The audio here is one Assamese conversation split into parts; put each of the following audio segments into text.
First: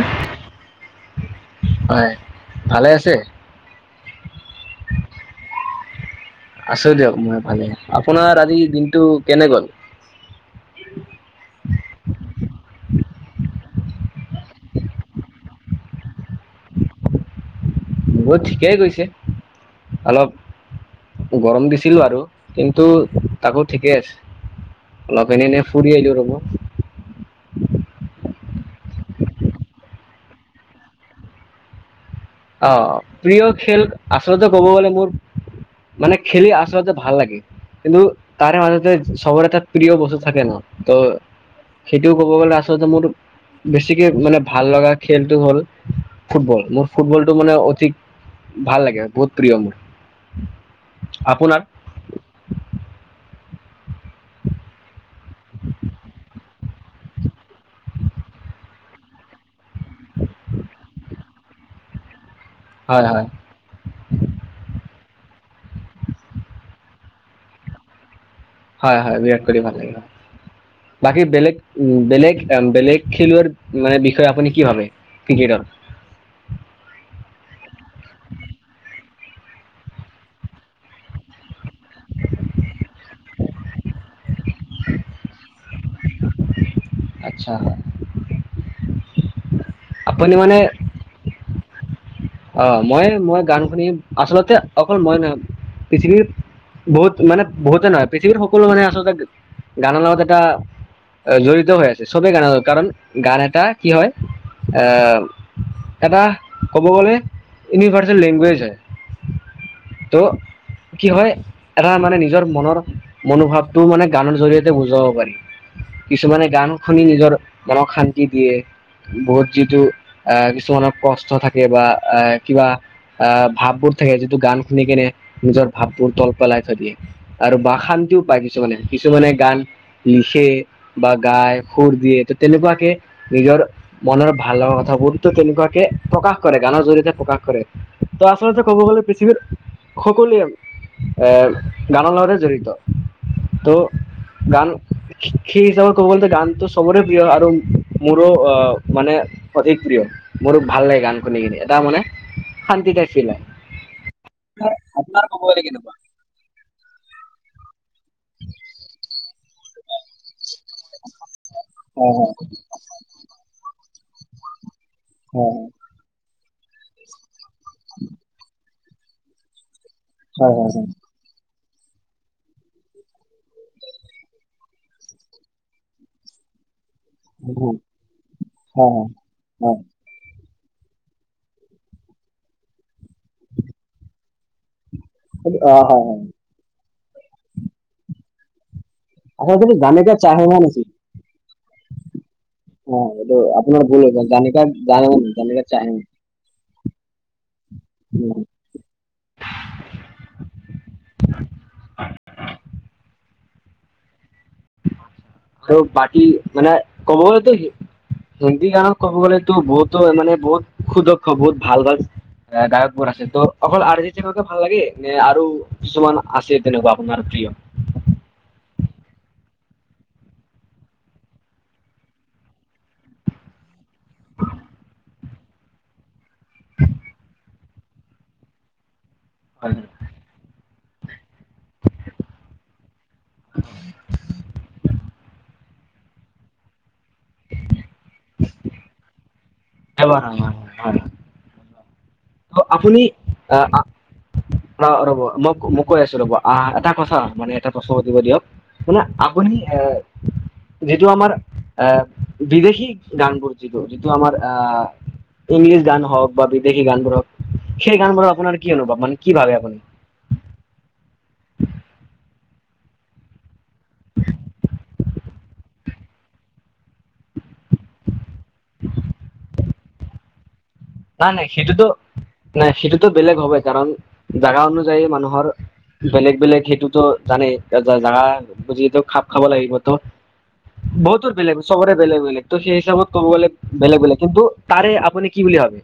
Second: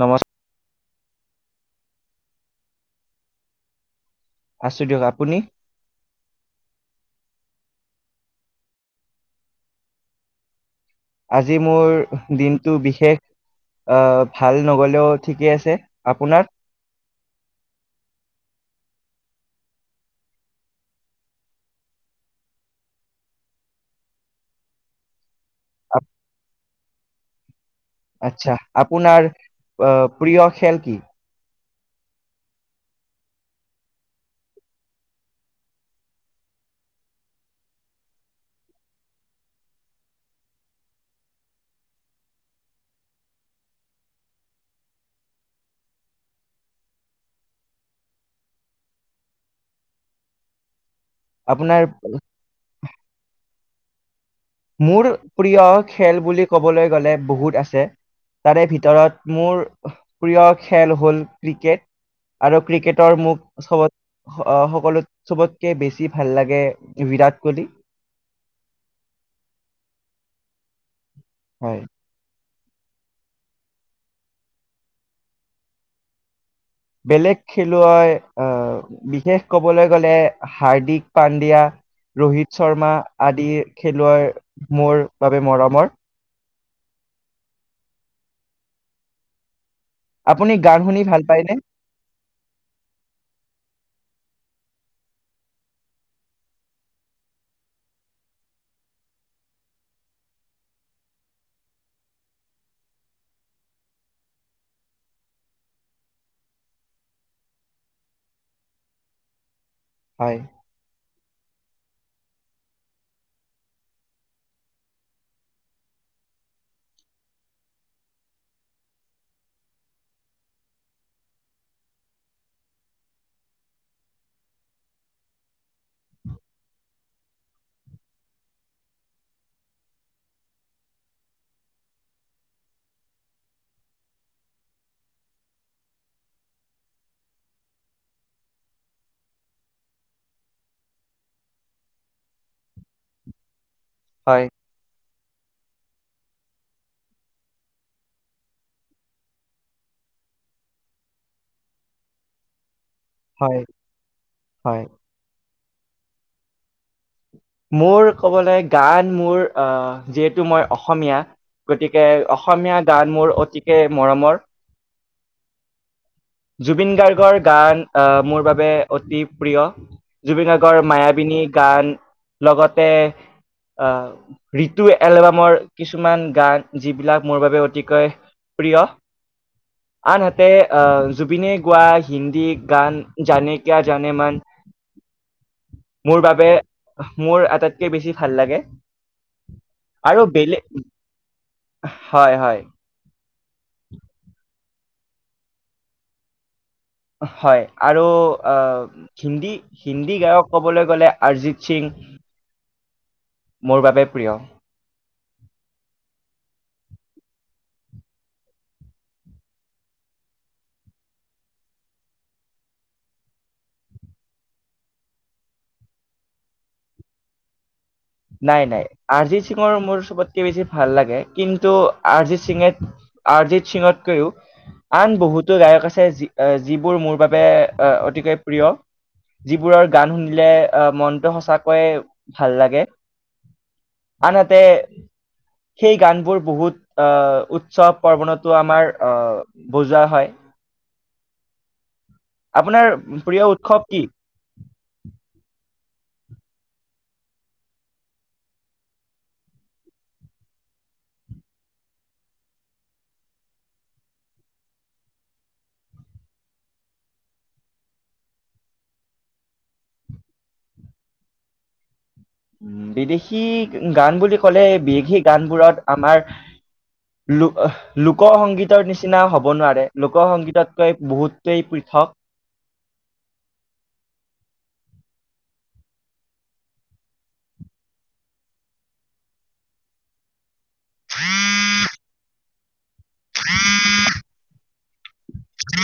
নমস্ হয়, ভালে আছে? আছো দিয়ক আপুনি আছো দিয়ক মই ভালে, আপোনাৰ আজি দিনটো কেনে গল? আজি মোৰ দিনটো বিশেষ। আহ ভাল নগলেও ঠিকেই আছে আপোনাৰ? মোৰ ঠিকেই গৈছে অলপ গৰম দিছিলো আৰু কিন্তু তাকো ঠিকে আছে অলপ। [unintelligible] ফুৰি আপ- আহিলো আচ্ছা আপোনাৰ প্ৰিয় খেল কি? অ' প্ৰিয় খেল আচলতে ক'ব গলে মোৰ। মানে খেলি আচলতে ভাল লাগে। কিন্তু তাৰে মাজতে চবৰে এটা প্ৰিয় বস্তু থাকে ন' ত' সেইটো ক'ব গ'লে আচলতে মোৰ বেছিকে মানে ভাল লগা খেলটো হ'ল ফুটবল মোৰ ফুটবলটো মানে অধিক ভাল লাগে, বহুত প্ৰিয় মোৰ। আপোনাৰ মোৰ প্ৰিয় খেল বুলি ক'বলৈ গ'লে বহুত আছে তাৰে ভিত ভিতৰত মোৰ প্ৰিয় খেল হ'ল ক্ৰিকেট। আৰু হয় ক্ৰিকেটৰ হয় মোক চবত অ, সকলো চবতকে বেছি ভাল লাগে বিৰাট কৌহলি। হয় হয় বিৰাট কোহলি ভাল লাগিল বাকী বেলেগ হয় উ বেলেগ। বেলেগ খেলুৱৈ মানে বিষয়ে আপুনি কি ভাবে ক্ৰিকেটৰ? বেলেগ খেলুৱৈ আহ বিশেষ ক'বলৈ গ'লে হাৰ্দিক পাণ্ডিয়া। ৰোহিত শৰ্মা আদি খেলুৱৈ মোৰ বাবে মৰমৰ। আচ্ছা। আপুনি গান শুনি ভাল পায়নে? আহ মই মই গান শুনি আচলতে অকল মই নহয় পৃথিৱীৰ বহুত মানে বহুতে নহয় পৃথিৱীৰ সকলো মানে আচলতে গানৰ লগত এটা জড়িত হৈ আছে চবেই গান কাৰণ গান এটা কি হয়। এটা ক'ব গ'লে ইউনিভাৰ্চেল লেংগুৱেজ হয় ত' হয় কি হয় এটা মানে নিজৰ মনৰ মনোভাৱটো মানে গানৰ জৰিয়তে বুজাব পাৰি। কিছুমানে গান শুনি নিজৰ মনক শান্তি দিয়ে। বহুত যিটো আহ কিছুমানৰ কষ্ট থাকে বা আহ কিবা আহ ভাববোৰ থাকে যিটো গান শুনি কেনে নিজৰ ভাৱবোৰ তল পেলাই থৈ দিয়ে। আৰু বা শান্তিও পায় কিছুমানে কিছুমানে গান লিখে বা গাই সুৰ দিয়ে ত' তেনেকুৱাকে নিজৰ মনৰ ভাল লগা কথাবোৰ ত' তেনেকুৱাকে প্ৰকাশ কৰে। গানৰ জৰিয়তে প্ৰকাশ কৰে ত' আচলতে ক'ব গ'লে পৃথিৱীৰ সকলোৱে। এ' গানৰ লগতে জড়িত তো হয় গান সেই হিচাপে ক'ব গ'লে গানটো সবৰে প্ৰিয় আৰু মোৰো অ' মানে অধিক প্ৰিয়। মোৰ ভাল লাগে গান শুনিকিনে এটা মানে শান্তি টাইপ ফিল হয়। হয় আপোনাৰ ক'ব গ'লে। মোৰ ক'বলে গান মোৰ অ' যি মই অসমীয়া গতিকে হয় অসমীয়া গান মোৰ অতিকে মৰমৰ। উম। জুবিন গাৰ্গৰ গান আহ মোৰ বাবে অতি প্ৰিয়। জুবিন হয় হয় গাৰ্গৰ মায়াবিনী গান। লগতে আহ ঋতু এলবামৰ কিছুমান গান। যিবিলাক মোৰ হয় বাবে হয় অতিকৈ হয় প্ৰিয় হয়। হয় আনহাতে তে' আহ জুবিনে গোৱা হিন্দী গান জানে কিয়া জানে মান। অহ'। মোৰ বাবে মোৰ আটাইতকে বেছি ভাল লাগে। আগৰ খিনি জানে কিয়া আৰু চাহে বেলেগ মান আছিল। হয়, হয়, অ', এইটো আপোনাৰ ভুল হৈছে [unintelligible] হয়, আৰু হিন্দী হিন্দী গায়ক ক'বলৈ গ'লে অৰিজিত সিং [inaudible] মোৰ বাবে প্ৰিয়। ত' বাকী মানে কব গ'লে ত' হিন্দী গানৰ ক'ব গ'লেতো বহুতো মানে বহুত সুদক্ষ বহুত ভাল ভাল গায়কবোৰ আছে ত' অকল আৰজিত সিঙক ভাল লাগে নে আৰু কিছুমান আছে তেনেকুৱা আপোনাৰ? [unintelligible] নাই নাই অৰিজিত সিঙৰ মোৰ চবতকে বেছি ভাল লাগে কিন্তু অৰিজিত সিঙে অৰিজিত সিঙত ও আন বহুতো গায়ক আছে যিবোৰ মোৰ বাবে অতিকৈ প্ৰিয়। হয় হয়। যিবোৰৰ গান শুনিলে আহ মনটো সঁচাকৈয়ে ভাল লাগে। আনহাতে সেই গানবোৰ বহুত আহ উৎসৱ পৰ্বণতো আমাৰ আহ বজোৱা হয় [inaudible] ত' আপোনাৰ আপুনি প্ৰিয় অ, আ, উৎসৱ কি অ, ৰব মো মোক কৈ আছো ৰ'ব আহ এটা কথা মানে এটা প্ৰশ্ন সুধিব দিয়ক শুনা আপুনি এ যিটো আমাৰ আ, বিদেশী গানবোৰ যিটো যিটো আমাৰ আ, ইংলিছ গান হওক বা বিদেশী গান বোৰক সেই গানবোৰৰ আপোনাৰ কি অনুভৱ মানে কি ভাবে আপুনি? [inaudible] উম, বিদেশী গান বুলি ক'লে বিদেশী গানবোৰত আমাৰ লোক লোকসংগীতৰ নিচিনা হ'ব নোৱাৰে লোকসংগীত নাই নাই সেইটোতো নাই সেইটোতো বেলেগ হবয়ে কাৰণ জাগা অনুযায়ী মানুহ ঘৰ। বেলেগ বেলেগ সেইটোতো জানেই জাগা বুজিতো খাপ খাব লাগিবতো। বহুতো বেলেগ চবৰে বেলেগ বেলেগ ত' সেই হিচাপত ক'ব গ'লে বেলেগ বেলেগ কিন্তু তাৰে আপুনি কি বুলি ভাবে?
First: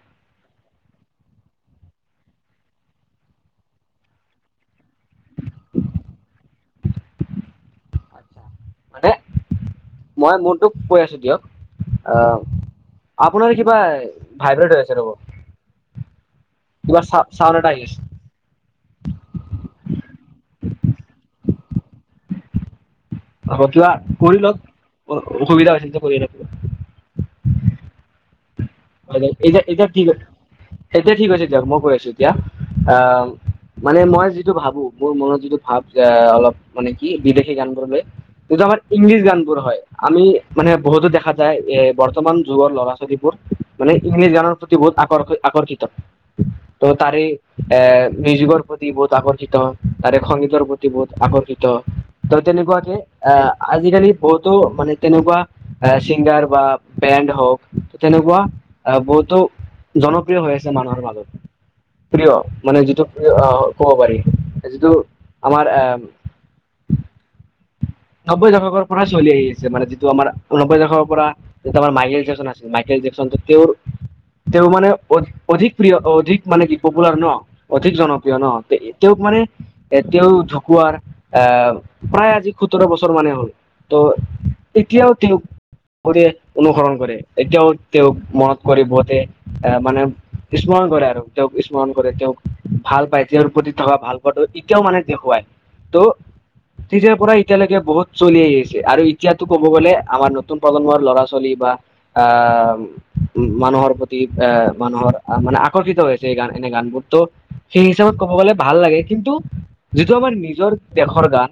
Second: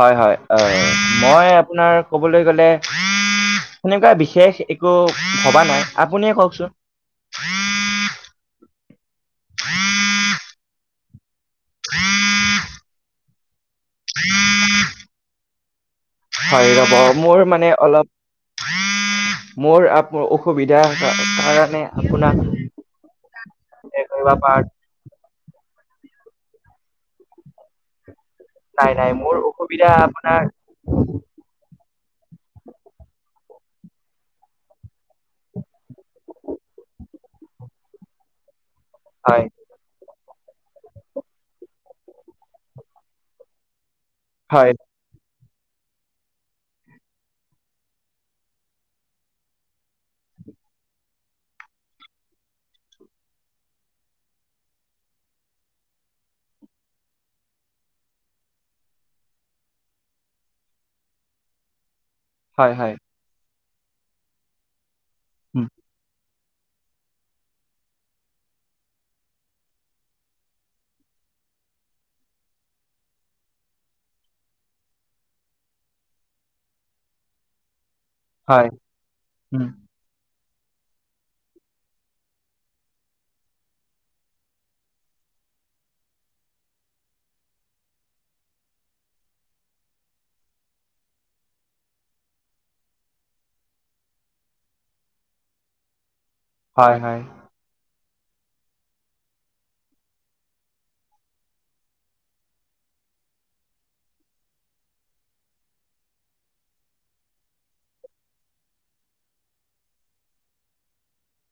হয়, হয়, অ', মই আপোনাৰ কবলৈ গলে। সেনেকুৱা বিশেষ একো ভবা নাই আপুনিয়ে কওকচোন। আচ্ছা। মানে মই মোৰটো কৈ আছো দিয়ক আ, আপোনাৰ কিব কিবা ভাইব্ৰেট হৈ আছে ৰ'ব। হয়, কিবা চা ৰ'ব মোৰ চাউণ্ড মানে এটা আহি আছে অলপ মোৰ অসুবিধা কাৰণে আপোনাক অ', কিবা এ কৰিব কৰি পাৰ লওক অসুবিধা হৈছে যেতিয়া কৰিয়ে লওক। নাই নাই হয়, মোৰ এতিয়া - অসুবিধা এতিয়া ঠিক আপোনাৰ এতিয়া ঠিক হৈছে দিয়ক, মই কৈ আছো এতিয়া আ মানে মই যিটো ভাবো মোৰ মনত যিটো ভাৱ অলপ মানে কি বিদেশী গান বোৰলৈ [unintelligible] ইংলিছ গান বোৰ হয়, আমি মানে বহুতো দেখা যায় এ বৰ্তমান যুগৰ ল'ৰা ছোৱালীবোৰ মানে ইংলিছ গানৰ হয় প্ৰতি বহুত আকৰ্ষিত আকৰ্ষিত ত' তাৰে এ মিউজিকৰ প্ৰতি বহুত আকৰ্ষিত তাৰে খন গীতৰ প্ৰতি বহুত আকৰ্ষিত ত' তেনেকুৱাকে এ আজিকালি বহুতো মানে তেনেকুৱা আ, চিংগাৰ বা বেণ্ড হওক তেনেকুৱা আ, বহুতো জনপ্ৰিয় হৈ আছে মানুহৰ মাজত। প্ৰিয় হয় মানে হয় যিটো প্ৰিয় আ, ক'ব পাৰি যিটো উম আমাৰ এ নব্বৈ দশকৰ পৰা চলি আহি আছে, মানে যিটো আমাৰ নব্বৈ দশকৰ পৰা যিটো আমাৰ মাইকেল জেকচন আছিল মাইকেল জেকচনটো তেওঁৰ তেওঁ মানে অধিক প্ৰিয়, অধিক মানে কি পপুলাৰ ন অঠিক জনপ্ৰিয় ন' হয় তেওঁক মানে উম এ তেওঁ ঢুকুৱাৰ এ প্ৰায় আজি সোতৰ বছৰ মানে হ'ল ত' এতিয়াও তেওঁ [unintelligible] অনুসৰণ কৰে এতিয়াও তেওঁক মনত কৰে বহতে এ মানে কিছো স্মৰণ কৰে আৰু তেওঁক স্মৰণ কৰে, তেওঁক ভাল পায়, তেওঁৰ প্ৰতি থকা ভাল পোৱাটো এতিয়াও মানে দেখুৱায়। টু হয়, হয় এতিয়া বহুত চলি আহিছে আৰু এতিয়াতো ক'ব গ'লে আমাৰ নতুন প্ৰজন্মৰ ল'ৰা ছোৱালী বা আ, মানুহৰ প্ৰতি আ, মানুহৰ মানে আকৰ্ষিত হৈছে এই গান এনে গানবোৰ ত' সেই হিচাপত ক'ব গ'লে ভাল লাগে কিন্তু যিটো আমাৰ নিজৰ দেশৰ গান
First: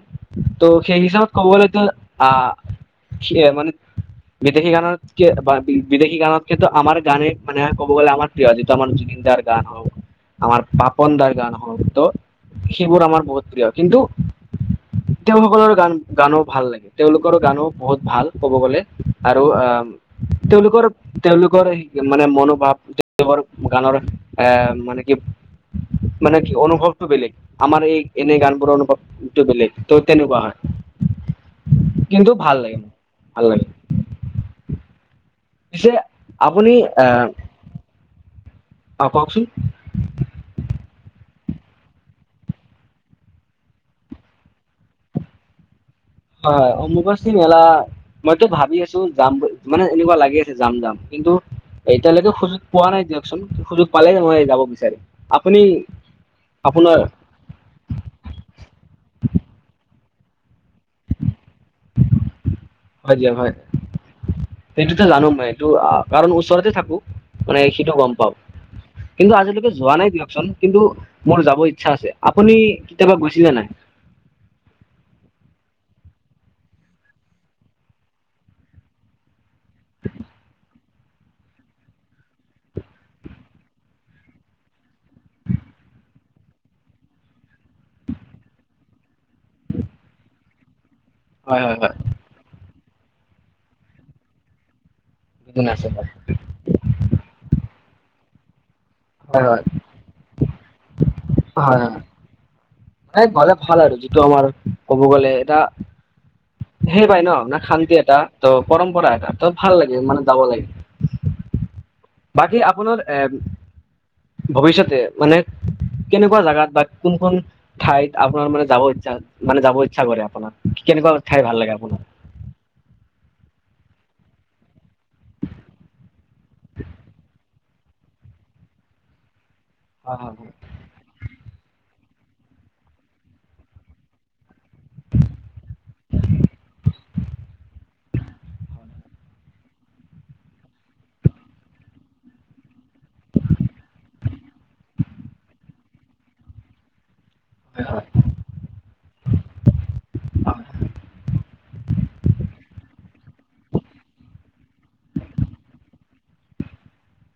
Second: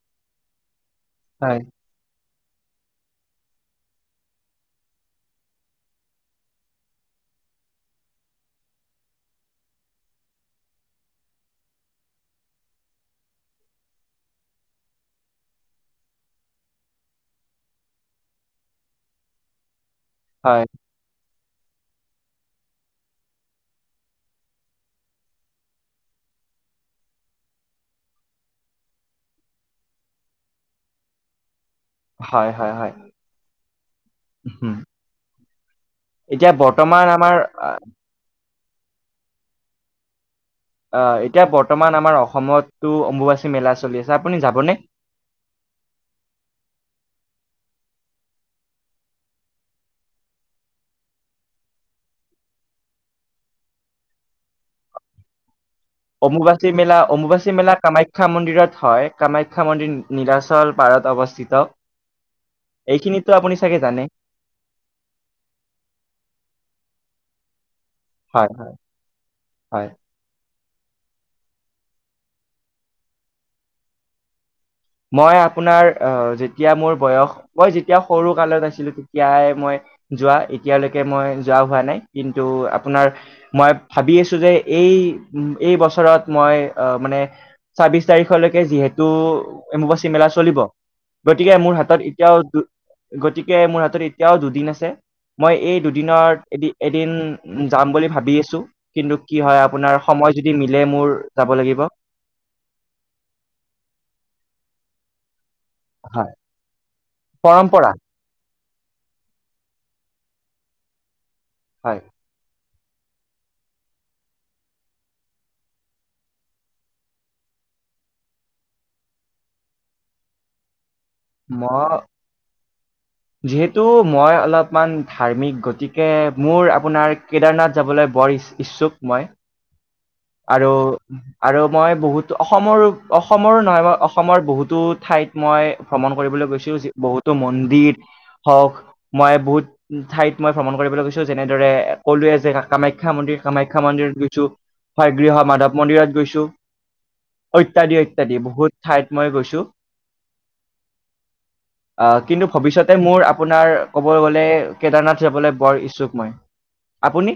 ত' সেই হিচাপত ক'ব হয় গলেতো আ, মানে বিদেশী গানত কে বা বিদেশী গানতকেতো আমাৰ গানে মানে ক'ব গ'লে আমাৰ প্ৰিয়জিত মনযোগী যাৰ গান হওক আমাৰ পাপন দাৰ গান হওক ত' সেইবোৰ আমাৰ বহুত প্ৰিয় কিন্তু তেওঁ সকলৰ গান গানো ভাল লাগে, তেওঁ লোকৰ গানো বহুত ভাল ক'ব গলে আৰু উম, হয় তেওঁলোকৰ তেওঁলোকৰ মানে মনোভাৱ তেওঁৰ গানৰ এ মানে কি মানে কি অনুভৱটো বেলেগ, আমাৰ এই এনেই গান বোৰৰ অনুভৱটো বেলেগ। ত' তেনেকোৱা হয়। কিন্তু হয় ভাল হয় লাগে মোৰ হয় ভাল উম লাগে। পিছে এতিয়া আপুনি বৰ্তমান আহ আমাৰ অ', কওকচোন। আ, এতিয়া বৰ্তমান আমাৰ অসমতটো অম্বুবাচী মেলা চলি আছে আপুনি যাবনে? [inaudible] হয়, হয় অম্বুবাচী মেলা মইতো ভাবি আছোঁ যাম মানে এনেকুৱা লাগি আছে যাম যাম। কিন্তু এতিয়ালৈকে সুযোগ পোৱা নাই দিয়কচোন সুযোগ পালে মই যাব বিচাৰিম, আপুনি অম্বুবাচী আপোনাৰ মেলা, অম্বুবাচী মেলা কামাখ্যা মন্দিৰত হয়, কামাখ্যা মন্দিৰ নীলাচল পাৰত অৱস্থিত। হয় এইখিনিতো দিয়া হয়, আপুনি চাগে জানে সেইটোতো জানো মই এইটো কাৰণ ওচৰতে থাকো। মানে সিটো গম পাওঁ, হয় হয় কিন্তু আজিলৈকে হয়। যোৱা নাই দিয়কচোন। কিন্তু মোৰ যাব ইচ্ছা আছে আপুনি কেতিয়াবা গৈছিলে নাই? মই আপোনাৰ আ, যেতিয়া মোৰ বয়স, মই যেতিয়া সৰু কালত আছিলোঁ তেতিয়াই মই যোৱা এতিয়ালৈকে মই যোৱা হোৱা নাই কিন্তু আপোনাৰ মই ভাবি আছোঁ যে এই এই এই বছৰত মই মানে ছাব্বিশ তাৰিখলৈকে যিহেতু অম্বুবাচী মেলা চলিব, গতিকে হয় মোৰ হয় হয় হাতত এতিয়াও গতিকে মোৰ হাতত এতিয়াও দুদিন আছে। মই দুদিন এই আছে দুদিনৰ এদ এদিন যাম বুলি ভাবি আছোঁ। কিন্তু কি হয় আপোনাৰ সময় যদি মিলে মোৰ যাব হয় হয় লাগিব। হয় এই গলে ভাল আৰু যিটো আমাৰ ক'ব গ'লে এটা হয় সেই পাই ন' না পৰম্পৰা, শান্তি এটা ত' পৰম্পৰা এটা ত' ভাল লাগে মানে যাব লাগে। হয়। বাকী আপোনাৰ এ ভৱিষ্যতে মানে কেনেকুৱা জাগাত বা কোন কোন ঠাইত আপোনাৰ মানে যাব ইচ্ছা, মানে যাব ইচ্ছা কৰে আপোনাৰ? কেনেকুৱা ঠাই ভাল ম লাগে আপোনাৰ? যিহেতু মই অলপমান ধাৰ্মিক গতিকে মোৰ আপোনাৰ কেদাৰনাথ যাবলৈ বৰ ইচ্ছুক মই হয় হয় হয় আৰু - আৰু মই বহুত অসমৰো অসমৰো নহয় মই অসমৰ বহুতো ঠাইত মই ভ্ৰমণ কৰিবলৈ গৈছো বহুতো টো মন্দিপ হওক মই বহুত ঠাইত মই ভ্ৰমণ কৰিবলৈ গৈছো যেনেদৰে কলোৱে যে কামাখ্যা [unintelligible] মন্দিৰ কামাখ্যা মন্দিৰত গৈছো হয় গৃহ মাধৱ মন্দিৰত গৈছো। হয় অত্যাদী অত্যাদী বহুত ঠাইত মই গৈছো। হয় হয় অ' কিন্তু ভৱিষ্যত তে মোৰ আপোনাৰ ক'বলৈ গ'লে কেদাৰনাথ যাবলৈ বৰ ইচ্ছুক মই। আপুনি?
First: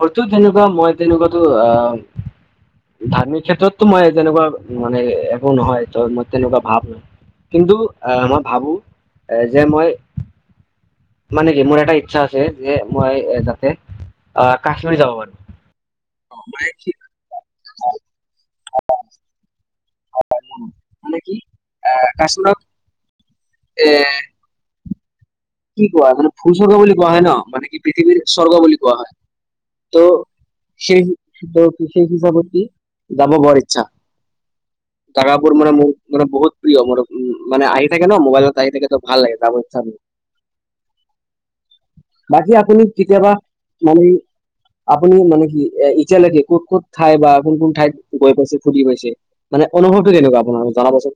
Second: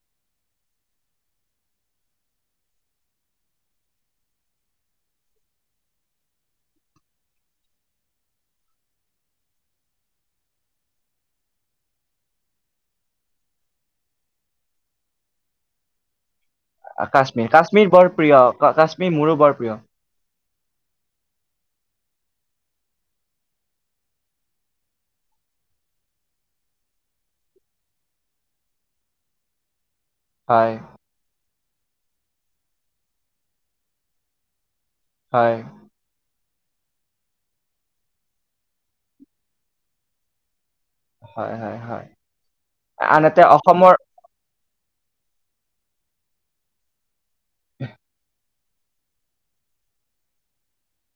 হয়তো তেনেকুৱা মই তেনেকুৱা টো আহ ধাৰ্মিক ক্ষেত্ৰতটো মই তেনেকুৱা মানে একো নহয় ত মই তেনেকুৱা ভাৱ নাই। কিন্তু এ মই ভাবোঁ এ যে মই মানে কি মোৰ এটা ইচ্ছা আছে যে মই এ যাতে আহ কাশ্মীৰ যাব পাৰোঁ। কাশ্মীৰ কাশ্মীৰ বৰ প্ৰিয়। কাশ্মীৰ মোৰো বৰ প্ৰিয়। হয়, মানে কি আ, কাশ্মীৰত এ কি কোৱা মানে ভুলস্বৰ্গ বুলি কোৱা হয় ন' মানে কি পৃথিৱীৰ স্বৰ্গ বুলি কোৱা হয়। হয় ত' সেই সেই হিচাপত কি যাব বৰ ইচ্ছা, তাৰকাপোৰ হয় মানে মোৰ মানে বহুত প্ৰিয় মোৰ মানে আহি থাকে ন' মোবাইলত আহি থাকে ত' ভাল লাগে যাব ইচ্ছা মোৰ। হয় হয় হয় বাকী আপুনি কেতিয়াবা আনহাতে অসমৰ মানে আপুনি মানে কি ইতিয়ালৈকে ক'ত ক'ত ঠাই বা কোন কোন ঠাইত গৈ পাইছে? ফুটি গৈছে মানে অনুভৱটো কেনেকুৱা আপোনাৰ জনাবচোন।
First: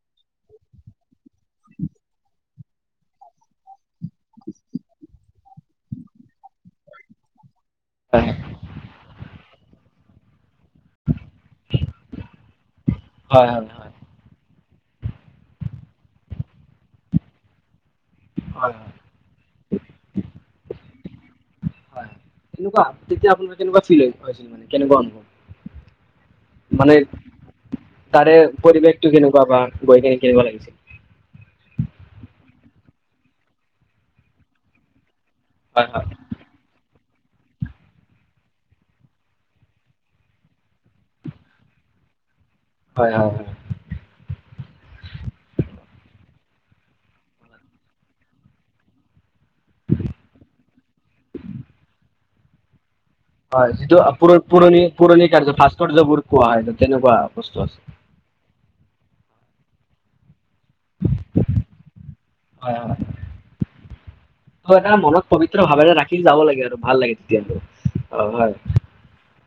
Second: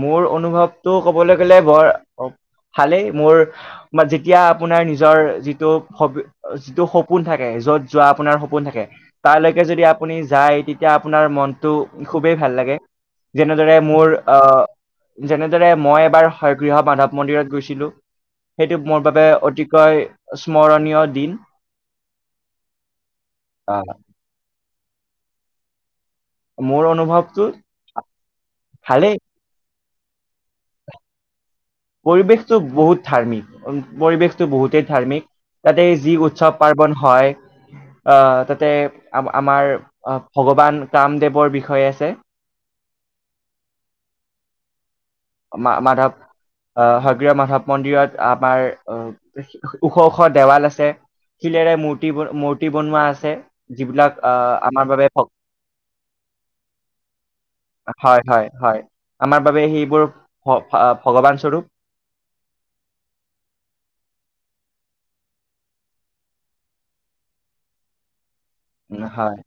মোৰ অনুভৱ টো ক'বলৈ গ'লে বৰ ভালেই মোৰ যেতিয়া আপোনাৰ নিজৰ যিটো সপ যিটো সপোন থাকে য'ত যোৱা হয় আপোনাৰ সপোন থাকে তাৰলৈকে যদি আপুনি যায় তেতিয়া আপোনাৰ মনটো খুবেই ভাল লাগে। হয় হয় হয় যেনেদৰে হয় মোৰ আহ যেনেদৰে মই এবাৰ হয়গৃহ মাধৱ মন্দিৰত গৈছিলোঁ। সেইটো মোৰ বাবে অতিকৈ স্মৰণীয় দিন। তেনেকুৱা তেতিয়া আপোনাৰ কেনেকুৱা আহ ফিল হৈছিল মানে কেনেকুৱা অনুভৱ? মোৰ মানে অনুভৱটো তাৰে পৰিৱেশটো ভালেই কেনেকুৱা বা? গৈ কিনে কেনেকুৱা লাগিছে? পৰিৱেশটো বহুত ধাৰ্মিক পৰিৱেশটো বহুতেই ধাৰ্মিক। তাতে হয় হয় যি উৎসৱ পাৰ্বন হয় আহ তাতে আ আমাৰ ভগৱান কামদেৱৰ বিষয়ে আছে। হয়- হয়- হয়। মা মাধৱ আহ হগ্ৰীয় মাধৱ মন্দিৰত আমাৰ আহ ওখ- ওখ দেৱাল আছে। শিলেৰে মূৰ্তি বনোৱা আছে। হয় যিটো যিবিলাক প আহ পুৰণি আমাৰ বাবে পুৰণি ভক- কাৰ্য ভাস্কৰ্য বুলি কোৱা হয় তেনেকুৱা বস্তু আছে। হয় -হয়। আমাৰ বাবে সেইবোৰ ভগৱান স্বৰূপ। হয় হয় এটা মনত পবিত্ৰ ভাৱেৰে ৰাখি যাব লাগে আৰু ভাল লাগে তেতিয়া। অ' হয়। উ হয়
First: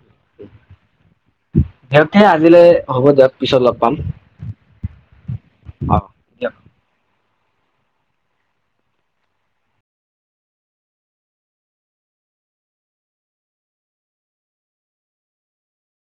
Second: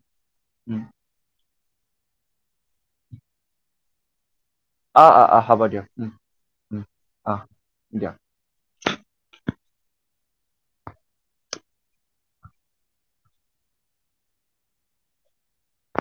উম। সতে [unintelligible] আজিলে হ'ব দিয়ক পিছত লগ পাম। অ -অ -অ হ'ব দিয়ক অ উ অ দিয়ক।